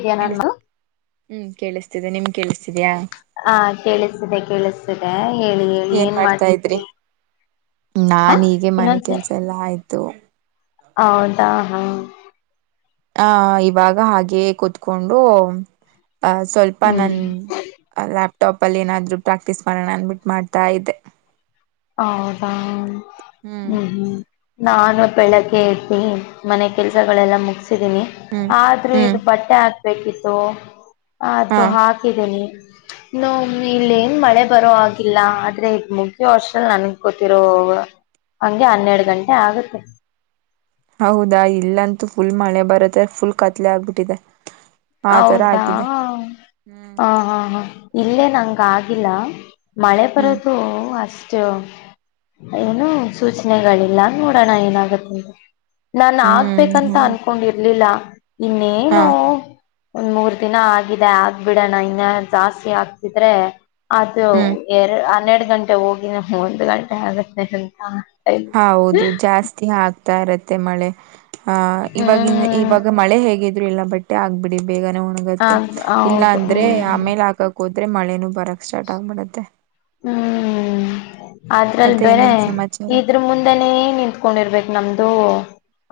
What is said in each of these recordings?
ಇದೆಯಾ ನಾನು ಹ್ಮ್, ಕೇಳಿಸ್ತಿದೆ ನಿಮ್ದ, - ಕೇಳಿಸಿತಿದಯಾ... ಹ, ಕೇಳಿಸಿದೆ- ಕೇಳಿಸಿದೆ. ಏನ್ ಮಾಡ್ತಾದ್ರೀರಿ ಹ ನಾನೀಗ ಮನೆ ಇನ್ನೊಂದ್ಸ ಕೆಲ್ಸ ಎಲ್ಲಾ ಆಯ್ತು. - ಹೌದಾ, ಹಾ- ಹ ಇವಾಗ ಹಾಗೆ ಕೂತ್ಕೊಂಡು. ಆ ಸ್ವಲ್ಪ ಹ್ಮ್ ನನ್ನ ಲ್ಯಾಪ- ಟಾಪ್ ಅಲ್ಲಿ ಏನಾದ್ರು ಪ್ರಾಕ್ಟೀಸ್ ಮಾಡೋಣ ಅಂದ್ಬಿಟ್ಟು ಮಾಡ್ತಾ ಇದ್ದೆ. - ಹೌದಾ,, ಹ್ಮ್, ಹ್ಮ್ ನಾನು ಬೆಳಗ್ಗೆ. - ಈ ಮನೆ ಕೆಲಸಗಳೆಲ್ಲ ಮುಗಸ- ಹ್ಮ್ ಆದ್ರೂ ಹ್ಮ್ ಇದು ಬಟ್ಟೆ ಹಾಕ- ಬೇಕಿತೂ.. - ಹಾ ಅದು ಹಾಕಿದ್ದೀನಿ. ನೋ ಇಲ್ಲ ಏನ್ ಮಳೆ ಬರೋಹಾಗಿಲ್ಲ ಆದ್ರೆ ಮುಗಿಯುವಷ್ಟ, - ನನ್ಗ್ ಗೊತ್ತಿರೋ ಹಂಗೆ ಹನ್ನೆರಡು ಗಂಟೆ ಆಗತ್ತೆ. - ಹೌದಾ, ಇಲ್ಲಂತೂ ಫುಲ್ ಮಳೆ ಬರುತ್ತೆ ಫುಲ್ ಕತ್ಲೆ ಆಗ್ಬಿಟ್ಟಿದೆ. - ಹೌದಾ, ಹ್ಮ್ ಹಾ, ಹಾ, ಹಾ,, ಇಲ್ಲೇ ನಂಗ ಆಗಿಲ್ಲ. ಮಳೆ ಹ್ಮ್ ಪರತ ಅಸ್ [unintelligible] ಅಷ್ಟು ಏನು ಸೂಚನೆಗಳಿಲ್ಲ ನೋಡೋಣ ಏನಾಗತ್ತ ಅಂತ ನಾನು ಆಗ್ಬೇಕಂತ ಹ್ಮ್ ಅಂದ್ಕೊಂಡಿರ್ಲಿಲ್ಲ ಹಾ ಇನ್ನೇನು ಒಂದ್ ಮೂರ್ ದಿನ ಆಗಿದೆ ಆಗ್ಬಿಡೋಣ ಇನ್ನ ಜಾಸ್ತಿ ಆಗ್ತಿದ್ರೆ ಅದು ಹ್ಮ್ ಅನ್ನೆಡು ಗಂಟೆ ಹೋಗಿ ನಮ ಒಂದು ಗಂಟೆ ಆಗತ್ತೆ ಕೆಲ್ಸ ಹೌದು ಜಾಸ್ತಿ ಆಕ್ ತ ಇರುತ್ತೆ ಮಳೆ ಹ ಇವವಾಗಿನ್ ಹ್ಮ್ ಇವಾಗ ಮಳೆ ಹೇಗಿದೆ ಇದ ಎಲ್ಲ ಬಟ್ಟೆ ಆಗ್ಬಿಡಿ ಬೇಗನೆ ಹ ಒಣಗತ್ತೆ ಇಲ್ಲ ಹೌದು ಅಂದ್ರೆ ಹ್ಮ್ ಆಮೇಲೆ ಹಾಕಕ್ ಹೋದ್ ಆದ್ರೆ ಮಳೆನೂ ಬರಕ್ ಸ್ಟಾರ್ಟ್ ಆಗ್ಬಿಡುತ್ತೆ ಹ್ಮ ಅದ್ರಲ್ಲಿ ಮತ್ತೆ ಬೇರೆ ಇನ್ನೇನ್ ಸಮಾಚಾರ ಇದ್ರ ಮುಂದೆನೇ ನಿಂತ್ಕೊಂಡಿರ್ಬೇಕಕ್ ನಮ್ದು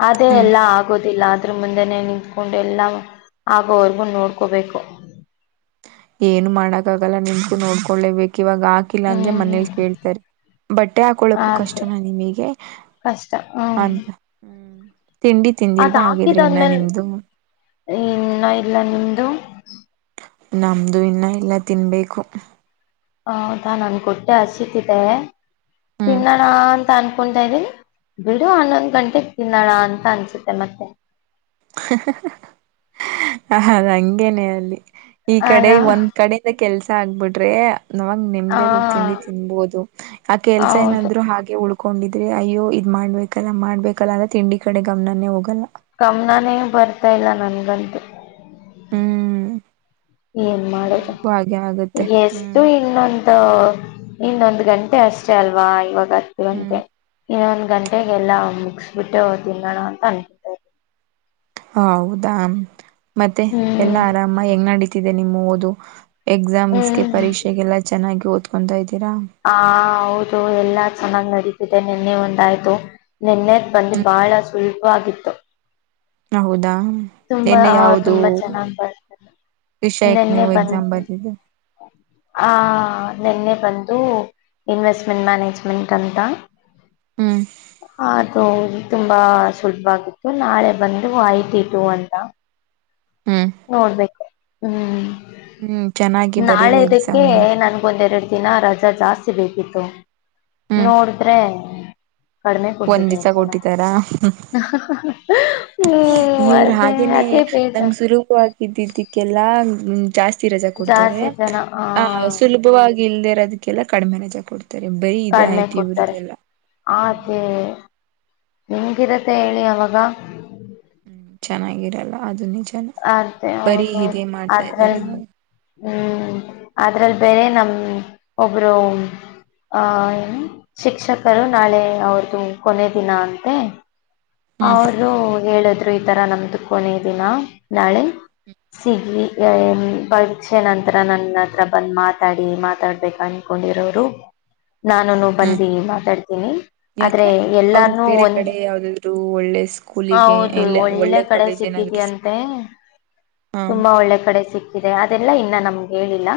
ಅದೇ ಹ್ಮ್ ಎಲ್ಲ ಆಗೋದಿಲ್ಲ ಅ ಮುಂದೆನೆೇ ನಿಂತ್ಕೊಂಡು ಎಲ್ಲಾ ಆಗೋವರ್ಗು ನೋಡ್ಕೋಬೇಕು ಏನು ಮಾಡಕ್ಕ ಆಗಲ್ಲ ನಿಮಗು ನೋಡ್ಕೊಳ್ಳೇಬೇಕು ಇವಾಗ ಹಾಕಿಲ್ಲ ಅಂದ್ರೆ ಹ್ಮ್ ಹ್ಮ್ ಮನೇಲಿ ಕೇಳ್ತಾರೆ ಬಟ್ಟೆ ಹಾಕಳಕ್ಕೂ ಅದು ಕಷ್ಟನ ನಿಮಗೆ ಕಷ್ಟ ಹ್ಮ್ ಅಂತ ಹ್ಮ ತಿಂಡಿ ತಿಂಡಿಲ್ವ ಹಾಗಿದ್ರಿ ಇನ್ನ ನಿಮ್ದು ಇನ್ನೂ ಇಲ್ಲ ನಿಮ್ದು ನಮ್ದು ಇನ್ನ ಇಲ್ಲ ತಿನ್ಬೇಕು ಹದಾ ನನ್ ಹೊಟ್ಟೆ ಹಸಿತಿದ್ದ ಹ್ಮ್ ತಿನ್ನೋಣ ಅಂತ ಅನ್ ಕೊಂತ ಇದೀನಿ ಬಿಡು ಹನ್ನೊಂದ್ ಗಂಟೆಗೆ ತಿನ್ನೋಳ ಅಂತ ಅನ್ಸುತ್ತೆ ಮತ್ತೆ ಹದು ಹಂಗೇನೆೇ ಅಲ್ಲಿ ಈ ಅಲ್ಲ ಕಡೆ ಒಂದ್ ಕಡೆಯಿಂದ ಕೆಲ್ಸ ಆಗ್ಬಿಟ್ಟು ತ್ರೇ ನಾವಾಗ ನೆಮ್ದಗ ಹೋಗಿ ತಿಂಡಿ ಹ ತಿನ್ಬಹುದು ಆ ಕೆಲ್ಸ ಹೌದು ಏನಾದ್ರು ಹಾಗೆ ಉಳ್ ಕೊಂಡಿದ್ರೆ ಅಯ್ಯೋ ಇದ್ ಮಾಡ್ಬೇಕಲ್ಲ ಮಾಡ್ಬೇಕಲ್ಲ ಅಲ್ಲ ತಿಂಡಿ ಕಡೆ ಗಮನನೇ ಹೋಗಲ್ಲ ಕಮ್ನಾನೇ ಬರ್ತಾ ಇಲ್ಲ ನನ್ಗಂತೂ ಹ್ಮ್ ಏನ್ ಮಾಡುದ ನನಗೂ ಹಾಗೆ ಆಗುತ್ತೆ ಎಷ್ಟು ಹ್ಮ್ ಇನ್ನೊಂದು ಇನ್ನೊಂದು ಗಂಟೆ ಅಷ್ಟೇ ಅಲ್ವಾ ಇವಾಗ ಬರ್ತ ಹ್ಮ್ ಗಂತೆೆ ಇ ಗಂಟೆಗೆಲ್ಲ ಮುಗಿಸಬಿಟ್ಟೆ ತಿನ್ನೋಣ ಅಂತ ಅನ್ಕೊತ್ವಿ ಹ ಹೌದಾ ಮತ್ತೆ ಹ್ಮ್ ಎಲ್ಲಾ ಆರಾಮ ಹೆಂಗ್ ನಡತಿ ಇದೆ ನಿಮ್ಮ ಓದು ಎಕ್ಸಾಮ್ಸ್ಗೆ ಪರೀಕ್ಷೆಗೆಲ್ಲ ಚೆನ್ನಾಗಿ ಓದ್ ಒಂದಾಯತಿ ಹಾ ಹೌದು ಎಲ್ಲ ಚೆನ್ನಾಗ್ ನಡೀತಿದೆ ನಿನ್ನೆ ಒಂದಾಯ್ತು ನೆನ್ನೆ ಬಂದು ಬಾಲ ಸುಲ್ ಆತ್ತು ಹೌದಾ ನಿನ್ನೆ ಯಾವ್ದ ತುಂಬಾ ಚೆನ್ನಾಗ್ ಬರ್ತಾರೆ ವಿಷಯಕ್ ನಿನ್ನೆ ನೀವು ಎಕ್ಸಾಮ್ ಬಂದು ಬರ್ದಿದ್ದು ಆ ನಿನ್ನೆ ಬಂದು ಇನ್ವೆಸ್ಟ್ಮೆಂಟ್ ಮ್ಯಾನೇಜ್ಮೆಂಟ್ ಅಂತ ಹ್ಮ್ ದು ತುಂಬಾ ಸುಲಭ ಆಗತ್ತು ನಾಳೆ ಬಂದು ಐತಿ ಇ ನೀ ಅಂತ ಹ್ಮ್ ನೋಡ್ಬೇಕು ಹ್ಮ್ ಹ್ಮ್ ಚೆನ್ನಾಗಿ ನಾಳೆ ಬರೀರಿ ಇದಕ್ಕೆ ಎಕ್ಸಾಮ್ನ ನಂಗ್ ಒಂದ್ ಎರೆಡ್ ದಿನಾ ರಜಾ ಜಾಸ್ತಿ ಬೇಕಿತ್ತು ಹ್ಮ್ ನೋಡಿದ್ರೆ ಕಡಿಮೆ ಒಂದ್ ಕೊಟ್ಟಿದಾರೆ ದಿವ್ಸ ಜನ ಕೊಟ್ಟಿದಾರಾ ಹ್ಮ ಅರ್ದೇ ಅದ ಬೇಜಾರು ಗಿದ್ದಿದ್ದಕ್ಕೆಲ್ಲ ಜಾಸ್ತಿ ರಸ ಕೊಡ್ತಾರೆ ಜಾಸ್ತಿ ಜನ ಆ ಸುಲಭವಾಗಿ ಇಲ್ದ ಇರೋದಕ್ಕೆಲ್ಲ ಕಡಿಮೆ ರಜಾಗ ಕೊತ ಕಡಿ್ಮೆ ಕೊಡ್ತಾರೆ ಹ್ಮ್ ಅದೇ ಎಂಗಿರುತ್ತೆ ಹೇಳಿ ಅವಾಗ ಹ್ಮ್ ಚೆನ್ನಾಗಿರಲ್ಲ ಅದುನ್ನ ಅದೇ ಹೌದೌದು ಇದ್ದಾರೆ ಆದ್ರಲ್ ಇವಾಗ ಹ್ಮ್ ಅದ್ರಲ್ಲಿ ಬೇರೆ ನಮ ಒಬ್ರು ಆಹಏ ಶಿಕ್ಷಕರು ನಾಳೆ ಅವ್ರದುು ಕೊನೆ ದಿನ ಅಂತೆ ಹ್ಮ್ ಅವರು ಹೇಳಿದ್ರು ಇ ಈ ತರ ನಮ್ದು ಕೊನೇ ದಿನ ನಾಳೆ ಸಿಗವಿ ಅ ಪರೀಕ್ಷೆ ನಂತರ ನನ್ನ ಹತ್ರ ಬಂದ್ ಮಾತಾಡಿ ಮಾತಾಡ್ಬೇಕ ಅನ್ಕೊಂಡಿರೋರು ನಾನುನು ಹ್ಮ್ ಬಂದು ಮಾತಾಡ್ತೀನಿ ಆದ್ರೆ ಯಾಕೆ ಅವ್ರು ಎಲ್ಲಾರ್ನುೂ ಬೇರೆ ಒಂದ ಕಡೆ ಯಾವ್ದಾದ್ರು ಒಳ್ಳೆ ಸ್ಕೂಲಿಗೆ ಹೌದು ಇಲ್ಲ ಒಳ್ಳೆ ಕಡೆ ಕಾಲೇಜ್ ಸಿಕ್ಕಿದ ಏನಾದ್ರು ಅಂತೆ ಸಿಕ್ಕಿದ್ಯಾ ಹ ತುಂಬಾ ಒಳ್ಳೆ ಕಡೆ ಸಿಕ್ಕಿದೆ ಅದೆಲ್ಲಾ ಇನ್ನ ನಮ್ಗೆ ಹೇಳಿಲ್ಲ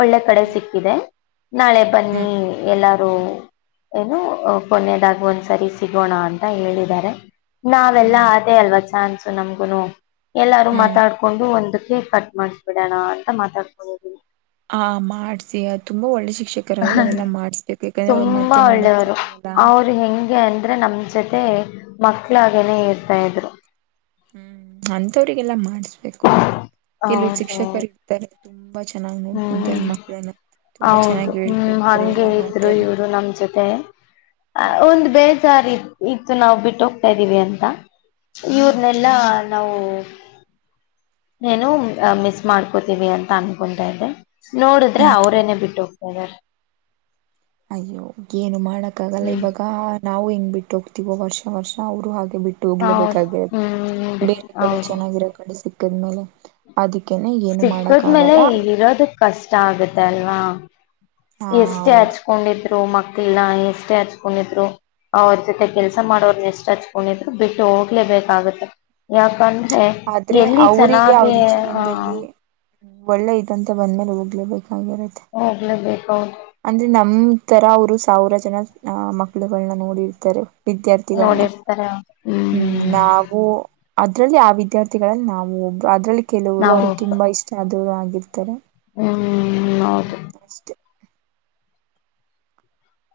ಒಳ್ಳೆ ಕಡೆ ಹ್ಮ್ ಸಿಕ್ಕಿದೆ ನಾಳೆ ಹ್ಮ್ ಬನ್ನಿ ಎಲ್ಲ ಏ ಕೊನೆ ಕೊನೆಯದಾಗ ಒಂದ್ಸರಿ ಸಿಗೋಣ ಅಂತ ಹೇಳಿದ್ದಾರೆ ನಾವೆಲ್ಲಾ ಹ್ಮ್ ಅಟೇ ಅಲ್ವಾ ಚಾನ್ಸ್ ನಮಗೇನ ಹ್ಮ್ ಮಾತಾಡಿಕೊಂಡು ಒಂದು ಕೇಕ್ ಕಟ್ ಮಾಡಿಸ್ಬಿಡೋಣ ಅಂತ ಮಾತಾಡಿಕೊಳ್ಳೋದು ಹಾ ಮಾಡ್ಸಿ ತುಂಬಾ ಒಳ್ಳೆ ಸಿ ಶೀಕ್ರು ಅವೆಲ್ಲ ಮಾಡುಸ್ಬೇಕಿತ್ತು, ಮತ್ತೆ ತುಂಬಾ ನೋಡಕ್ ಸಿಗಲ್ವಲ್ಲ ಅ ನಮ್ ಜೊತೆ ಮಕ್ಳಾಗನೆೇ ಇರ್ತಾ ಇದ್ರು ಹ್ಮ್ ಅಂತವ್ರಿಗೆಲ್ಲಾ ಮಾಡ್ಸ ಬಿ ಕೆಲವರು ಹೌದು ಹೌದು ಶಿಕ್ಷಕರು ಇರ್ತಾರೆ ತುಂಬಾ ಚೆನ್ನಾಗ್ ನೋಡ್ಕೊಂತಾರೆ ಹ್ಮ್ ಮಕ್ಕಳನ್ನ ತುಂಬಾ ಹೌದು ಚೆನ್ನಾಗಿ ಹೇಳ್ಕೊಡ್ತಾರೆ ಎಲ್ಲಾ ಮಾಡ್ತಾರೆ ಮತ್ತೆ ಹ್ಮ್ ಹ ಬೇ ಸರ್ ಇ ಇತ್ತು ನಾವು ಬಿಟ್ಟ ಹೋಗ್ತಾ ಇದ್ದೀವಿ ಅಂತ ಹ್ಮ್ ಇವರ್ನೆಲ್ಲಾ ನಾವು ನಾನು ಮಿಸ್ ಮಾಡ್ಕೋತೀದೆ ಅಂತ ಅನ್ಕೊಂಡ್ತಾಯಿದೆ ನೋಡಿದ್ರೆ ಹ್ಮ್ ಅವ್ರೇರೇನೆೇ ಬಿಟ್ಟುಹೋ ಹ ಅಯ್ಯೋ ಏನು ಮಾಡ ತಗೊಳ್ಬೇಕಾ ನಾವು ಹೆಂಗ್ ಬಿಟ್ಟು ವರ್ಷ ವರ್ಷ ಅವರು ಹಾಗೆ ಬಿಟ್ಟು ಹೌದು ಹೋಗ್ಲೇಬೇಕಾಗಿರತ್ತೆ ಹ್ಮ್ ಬೇರೆ ಕಡೆ ಹೌದು ಚೆನ್ನಾಗಿರೋ ಕಡೆ ಸಿ ದ್ದೇಲೆ ಅದು ಸಿಕ್ಕದ್ಮೇಲೆ ಇರೋದು ಕಷ್ಟ ಇಷ್ಟ ಆಗುತ್ತೆ ಅಲ್ವಾ ಹ ಎಷ್ಟೇ ಹೌದು ಹಚ್ಕೊಂಡಿದ್ರು ಮಕ್ಳನ್ನ ಎಷ್ಟೇ ಹಚ್ಕೊಂಡಿದ್ರು ಅವ್ರ ಜೊತೆ ಕೆಲ್ಸ ಮಾಡೋರನ್ನ ಎಷ್ಟ್ ಹಚ್ಕೊಂಡಿದ್ರು ಬಿಟ್ಟು ಹೋಗಲೇಬೇಕಾಗುತ್ತ ಯಾಕಂದ್ರೆ ಆದ್ರೆ ಎಲ್ಲಿ ಅವರಿಗೆ ಚೆನ್ನಾಗೇ ಅವ್ರ ಅಹ ಜೀವನದಲ್ಲಿ ಒಳ್ಳೆ ಅಂತ ಬಂದ್ಮೇಲೆ ಹೋಗಲೇಬೇಕು ರಾಗಿರುತ್ತೆ ಹೋಗ್ಲೇಬೇಕು ಹೌದು ಅಂದ್ರೆ ನಮ್ಮ ತರ ಅವರು ಸಾವಿರ ಜನ ಅಹ ಮಕ್ಕಳುಗಳನ್ನ ನೋಡಿರ್ತಾರೆ ವಿದ್ಯಾರ್ಥಿಗಳನ್ನ ನೋಡಿರ್ತಾರೆ ಅವ್ರು ಹ್ಮ್ ನಾವು ಅದ್ರಲ್ಲಿ ಯಾವ ವಿದ್ಯಾರ್ಥಿಗಳಲ್ಲಿ ನಾವು ಒಬ್ಬ ಅದ್ರಲ್ಲಿ ಕೆಲವರು ನಾವು ಅವ್ರಿಗೆ ತುಂಬಾ ಇಷ್ಟ ಆದರು ಇರ್ತಾರೆ ಹಾ ಹ್ಮ ಅಷ್ಟೆ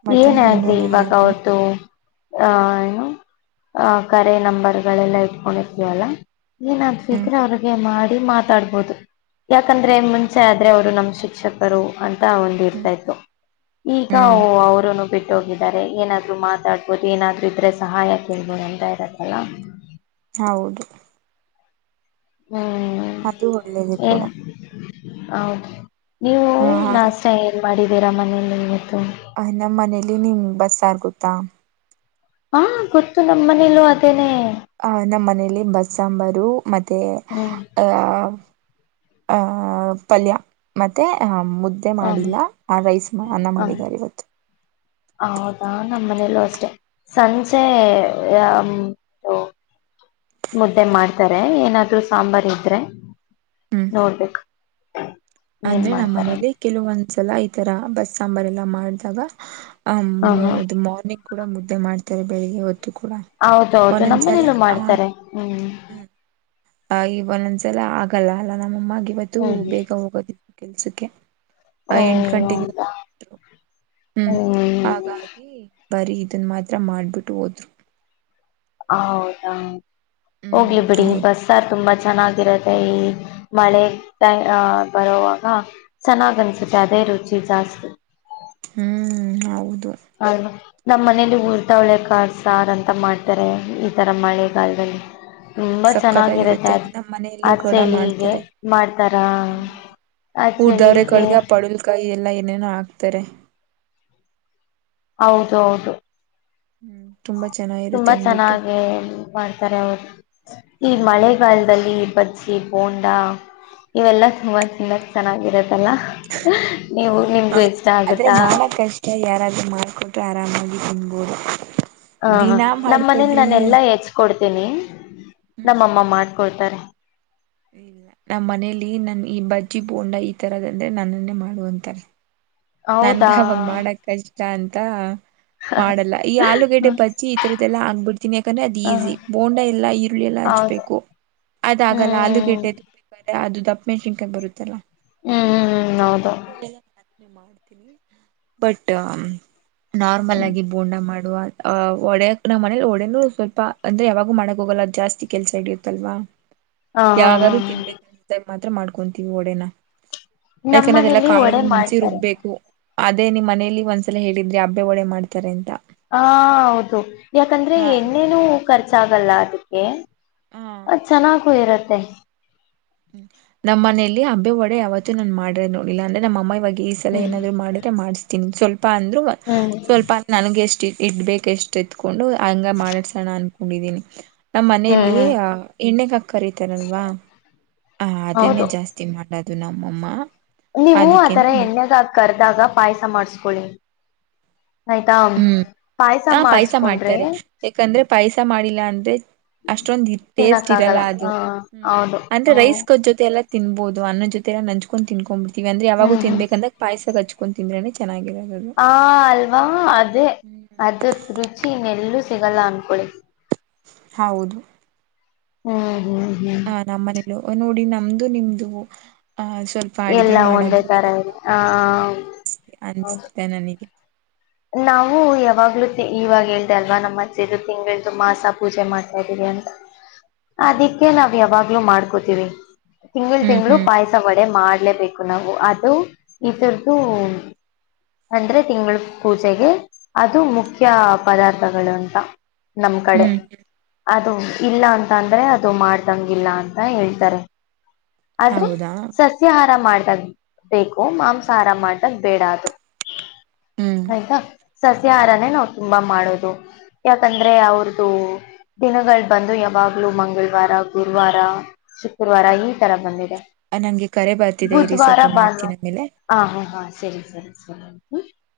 ಮತ್ತೆ ಏನಾಗಲಿ ಇನ್ನೆಲ್ಲ ಇವಾಗ ಆರಾಮ ಅವತ್ತು ಆ ಏನು ಆ ಕರೆ ನಂಬರ್ ಗಳೆಲ್ಲ ಇಟ್ಕೊಂಡತೀವಲ್ಲ ಏನ್ ಹ್ಮ್ ಸಿದ್ರೆ ಅವ್ರಿಗೆ ಮಾಡ ಮಾತಾಡಬಹುದು ಯಾಕಂದ್ರೆ ಮುಂಚೆ ಆದ್ರೆ ಅವರು ನಮ್ಮ ಶಿಕ್ಷಕರು ಅ ಒಂದ ಇರ್ತಾ ಹ್ಮ್ ಇತ್ತು ಈಗ ಹ್ಮ್ ಅವರುನು ಬಿಟ್ಟು ಹೋಗಿದ್ದಾರೆ ಏನಾದ್ರು ಮಾತಾಡ್ಬೋದು ಏನಾದ್ರು ಇದ್ರೆ ಸಹಾಯ ಕೇಳ್ಬೋದು ಎಂತ ಇರತ್ತಲ್ಲ ಹೌದು ಹ್ಮ್ ಅದು ಒಳ್ಳೇದ ಕೂಡ ಏನ್ ಹೌದು ನೀವು ಹ ಆರ ನಾಸಾ ಮಾಡಿದ್ದೀರಾ ಮನೇೆಯಲ್ಲಿ ಇವತ್ತು ಅ ನಮ್ಮ್ ಮನೇಲಿ ನಿಮ್ ಬಸ್ ಆರ್ಗುತ್ತಾ ಹಾ ಗೊತ್ತು ನಮ್ ಮನೇಲೂ ಅದೇನೆ ಆಹ ನಮ್ಮ ಮನೇಲಿ ಬಸ್ ಸಾಂಬಾರು ಮತ್ತೆ ಹ್ಮ್ ಅಹ ಅಹ್ ಪಲ್ಯ ಮತ್ತೆ ಅ ಮುದ್ದೆ ಹ್ಮ್ ಮಾಡಿಲ್ಲ ಆ ರೈಸ್ ಮಾ ಅನ್ನ ಹ್ಮ್ ಮಾಡಿದ್ದಾರೆ ಇವತ್ತು ಹೌದಾ ನಮ್ಮ್ ಮನೇಲ್ಲೂ ಅಷ್ಟೆ ಸಂಜೆ ಮುದ್ದೆ ಮಾಡ್ತಾರೆ ಏನಾದ್ರೂ ಸಾಂಬಾರ್ ಇದ್ರೆ ಹ್ಮ್ ನೋಡ್ಬೇಕು ಹ ಅಂದ್ರೆ ನಮ್ಮ್ ಮನೇಲಿ ಕೆಲವೊಂದ್ಸಲ ಈತರ ಬಸ್ ಸಾಂಬಾರ್ ಎಲ್ಲ ಮಾಡಿದಾಗ ಹ ಹಾ ಹೌದು ಮಾರ್ನಿಂಗ್ ಕೂಡ ಮುದ್ದೆ ಮಾಡ್ತಾರೆ ಬೆಳಿಗ್ಗೆ ಹೊ ಹೌದೌದು ನಮ್ಮನೇಲ್ಲೂ ಮಾಡ್ತಾರೆ ಹ್ಮ್ ಹ್ಮ್ ಆ ಇವಂದೊಂದ್ಸಲ ಆಗಲ್ಲ ಅಲ್ಲ ನಮ್ಮಮ್ಮ ಇವತ್ತು ಹ್ಮ್ ಹ್ಮ್ ಬೇಗ ಹೋಗೋದತ್ತು. ಕೆಲ್ಸಕ್ಕೆ. ಆ ಓ ಎಂಟು ಗಂಟೆಗೆ ಹೌದಾ ಹೋಗರು ಹ್ಮ್ ಹಾಗಾಗಿ. ಬರೀ ಇದನ್ನ ಮಾತ್ರ ಮಾಡಿಬಿಟ್ಟು ಹೋದ್ರು. ಹೌದಾ. ಹ್ಮ್ ಹೋಗ್ಲಿ ಬಿಡಿ ಹೌದು ಬಸ್ಸಾರ್ ತುಂಬಾ. ಚೆನ್ನಾಗಿರತ್ತೆ ಈ ಮಳೆ ಬರಾಗ ಚೆನ್ನಾಗಿ್ ಅನ್ಸುತ್ತೆ ಅದೇ ರುಚಿ ಜಾಸ್ತಿ. ಹ್ಮ್ ಹೌದು. ಹ. ನಮ್ಮ್ ಮನೇಲಿ ಊರ್ ತಾವಳೆ ಕಾರ್ ಸಾರ್ ಅಂತ ಮಾಡ್ತಾರೆ. ತರ ಮಳೆಗಾಲದಲ್ಲಿ ತುಂಬಾ ಚೆನ್ನಾಗಿರುತ್ತೆ ಸಕ್ಕತ್ತಾಗಿರುತ್ತೆ ನಮ್ ಅಆ ಮನೆಯಲ್ಲೂ ಕೂಡ ಚಳಿಗೆ ಮಾಡ್ತಾರೆ. ಮಾಡ್ತಾರ ಹ್ಮ್ ಆ ಚಳಿಗೆ. ಉತ್ತರೆ. ಹೌದು ಹೌದು. ಹ್ಮ್ ತುಂಬಾ ಚೆನ್ನಾಗಿರುತ್ತೆ ತುಂಬಾ ಅಂದ್ಬಿಟ್ಟು. ಚೆನ್ನಾಗೆ ಮಾಡ್ತಾರೆ ಅವರು ಈ ಹ್ಮ್ ಮಳೆಗಾಲದಲ್ಲಿ. ಬಜ್ಜಿ ಬೋಂಡಾ ಇವೆಲ್ಲ ತುಂಬಾ ಚೆನ್ನಾಗಿ ಚೆನ್ನಾಗಿರತ್ತೆ. ಲ್ಲ ನೀವು ನಿಮ್ಗೂ ಹೌದು ಇಷ್ಟ ಆಗುತ್ತಾ. ಆಕೋಟ್ಟೆ ಆರಾಮಗ ಒಂಬೋರು. ಹ ನಮ್ಮ ಮನನ್ ನಾನ ಎಲ್ಲಾ ಹೆಚ್ಕ ಕೊಡ್ತನಿ. ತನೆ. ನಮ್ಮಮ್ಮಮ್ಮ. ಕೊಡ್ತಾರೆ. ಇಲ್ಲ ನಮ್ಮ್ ಮನೇಲಿ ನನ್ ಈ ಬಜ್ಜಿ ಬೋಂಡಾ ಈ ತರದಂದ್ರೆ ನನ್ನನ್ನೇ ಮಾಡುವ ಅಂತಾರೆ. ನನ್ಗೆ ಹೌದಾ ಅವಾಗ ಮಾಡಕಷ್ಟ. ಜಂತ. ಮಾಡಲ್ಲ ಈ ಹ್ಮ ಆಲೂಗೆಡ್ಡೆ ಬಚ್ಚಿ ಈ ತರದ್ದೆಲ್ಲ ಹಾಂಗಬಿಡ್ತೀನಿ ಯಾಕಂದ್ರೆ ಅದ ಹ ಈಸಿ ಬೋಂಡ ಎಲ್ಲಾ ಈರುಳ್ಳಿ ಎಲ್ಲ ಹೌದು ಹಚ್ಬೇಕು ಅದಾಗಲ್ಲ ಹ್ಮ್ ಆಲೂಗೆಡ್ಡೆ ತು್ರೆ ಅದು ದಪ್ಪ. ಮೇಕಿಂಗಕಾಯ ಬರುತ್ತಲ್ಲ. ಹ್ಮ್ ಹ್ಮ್ ಹೌದು ಇಲ್ಲ. ಮಾಡಿ. ಬಟ್. ನಾರ್ಮಲ್ ಆಗಿ ಬೋಂಡಾ ಮಾಡ. ಒಡೆಯಕ್ ನ್ ಮನೇಲಿ ಒಡೆನ ಸ್ವಲ್ಪ ಅಂದ್ರೆ ಯಾವಾಗೂ ಮಾಡಕ್ ಹೋಗಲ್ಲ ಜಾಸ್ತಿ ಕೆಲ್ಸ ಹಿಡಿಯುತ್ತಲ್ವಾ. ಹ ಹಾ ಹಾ ಯಾವಾರೂ ತಿನ್ಬೇಕಂದ. ಮಾತ್ರ ಮಾಡ್ಕೊಂತೀವಿ ಡೆನ. ನಮ್ಮ ಮನಲಿ ಒಡೆ ಮಾಡ್ತಾರೆ. ರುಬ್ಬೇಕು ಅದೇ ನಿಮ್ ಮನಲಿ ಒಂದ್ಸಲ ಹೇಳಿದ್ರೆ ಹಬ್ಬೆ ಒಡೆೆ ಮಾಡ್ತಾರೆ ಅಂತ. ಹ ಹೌದು ಯಾಕಂದ್ರೆ ಹ ಎಣ್ಣೆನು ಖರ್ಚ ಆಾಗಲ್ಲ ಅದಕ್ಕೆ ಹಾ ಅದ್ ಚೆನ್ನಾಗೂ ಇರತ್ತೆ ತ್ತೆ ್ಮ ನಮ್ಮ್ ಮನೆಯಲ್ಲಿ ಹಬ್ಬೆ ಒಡೆ ಯಾವತ್ತೂ ನನ್ ಮಾಡ್ರೆ ನೋಡಿಲ್ಲ ಅಂದ್ರೆ ನಮ್ಮ ಅಮ್ಮ ಇವಾಗ ಈ ಸಲ ಹ್ಮ್ ಏನಾದ್ರು ಮಾಡಿದ್ರೆ ಮಾಡ್ತೀನಿ ಸ್ವಲ್ಪ ಪ್ ಅಂದ್ರು ಹ್ಮ್ ಸ್ವಲ್ಪ ನನಗೆ ಎಷ್ಟಿ ಇಡ್ಬೇಕು ಎಷ್ಟುಿತ್ಕೋ ಕೊಂಡು ಹಂಗ ಮಾಡಡ್ಸೋಣ ಅನ್ ಕೊಂಡಿದೀನಿ ನಮ್ಮ್ ಹ್ಮ್ ಮನೆಯಲ್ಲಿ ಹ್ಮ್ ಎಣ್ಣೆಗ ಕರತಾರಲ್ವಾ ಹಾ ಅದನ್ನೇ ಹೌದು ಜಾಸ್ತಿ ಮಾಡ ಡ್ದುನ ನಮ್ ಅಮ್ಮ ನೀವು ಆತರ ಎಣ್ಣೆಗಾಗಿ ಕರ್ದಾಗ ಪಾಯಸ ಮಾಡ್ಸ್ಕೊಳ್ಳಿ ಹ್ಮ್ ಆ ಪಾಯಸ ಮಾಡ್ತಾರೆ ಯಾಕಂದ್ರೆ ಪಾಯಸ ಮಾಡಿಲ್ಲಾ ಅಂದ ಅಷ್ಟೊಂದ ಟೇಸ್ಟ್ ತಿನ್ನಕ್ಕ ಇರಲ್ಲ ಆಗಲ್ಲ ಅದು ಹ ಹ್ಮ್ ಹೌದು ಅಂದ್ರೆ ಹ್ಮ್ ರೈಸ್ ಕ ಜೊತೆ ಎಲ್ಲ ತಿನ್ಬಹುದು ಅನ್ನ ಜೊತೆಲ್ಲ ನಂಚ್ಕೊಂಡು ತಿನ್ಕೊ್ು ಅಂದ್ರೆ ಯಾಗೂ ಹ್ಮ್ ಹ್ಮ್ ತಿನ್ಬೇಕಂದಕ್ಾಯಸಕಕ್ಚ್ಚು ತಕೊಂಡಂತಿಂದ್ರೆನೆ ಚೆನ್ನಾಗಿದೆ ಹಾ ಅಲ್ವಾ ಅದು ಹ್ಮ್ ಅದು ರುಚಿ ನೆು ಸಿಗಲ್ಲ ಆನ್ ಕೋಳಿ ಹೌದು ಹ್ಮ್ ಹ್ಮ್ ಹ್ಮ್ ಹಾ ನಮ್ಮ್ ಮನೆ ನೋಡಿ ನಮ್ದು ನಿಮ್ದ ಎಲ್ಲ ಒಂದೇ ತರ ಇದೆ ಒಂದೇ ತರ ಇದೆ ಹ ಅನ್ಸ್ತಿದೆ ನನಗೆ ನಾವು ಯಾವಾಗ್ಲೂ ಇವಾಗ ಹೇಳ್ದ ಅಲ್ವಾ ನಮ್ಮ ಅಜ್ಜಿ ದು ತಿಂಗಳ್ದು ಮಾಸ ಪೂಜೆ ಮಾಡ್ತಾ ಇದ್ದೀವಿ ಅಂತ ಹ್ಮ್ ಅದಕ್ಕೆ ನಾವ್ ಯಾವಾಗ ಮಾಡ್ಕೋತೀರಿ ತಿಂಳ ಹ್ಮ್ ತಿಂಗಳು ಹ್ಮ್ ಪಾಯಸ ಒಡೆ ಮಾಡಿ ಇಲೇಬೇಕು ನಾವು ಅದು ಇದರದು ಅಂದ್ರೆ ತಿಂಗಳು ಪೂಜೆಗೆ ಅದು ಮುಖ್ಯ ಪದಾರ್ಥಗಳು ಅಂತ ನಮ್ ಕಡೆ ಹ್ಮ್ ಅ [inaudible] ಅದು ಇಲ್ಲ ಅಂತ ಅಂದ್ರೆ ಅದು ಮಾಡ್ದಂಗಿಲ್ಲ ಅಂತ ಹೇಳ್ತಾರೆ. - ಆದ್ರೆ ಹೌದಾ ಸಸ್ಯಾಹಾರ ಮಾಡಿ, - ಬೇಕು. ಮಾಂಸಹಾರ ಮಾಡದ ಬೇಡ ಅದು. - ಹ್ಮ್ ಸಸ್ಯಾಹಾರನೇ ನಾವು ತುಂಬಾ ಮಾಡೋದು. ಯಾಕಂದ್ರೆ ಅವ್ರದು ದಿನಗಳು ಬಂದು ಯಾವಾಗ್ಲೂ ಮಂಗಳವಾರ, ಗುರುವಾರ- ಶುಕ್ರವಾರ ಈ ತರ ಬಂದಿದೆ ನಂಗೆ ಕರೆ ಬರ್ತಿದೆ ಇರಿ ಬುಧವಾರ, ಸ್ವಲ್ಪ ಭಾನುವಾರ ಮಾಡ್ತೀನಿ ಆಮೇಲೆ ಹ ಹ ಹಾ ಸರಿ, ಸರಿ- ಸ [inaudible]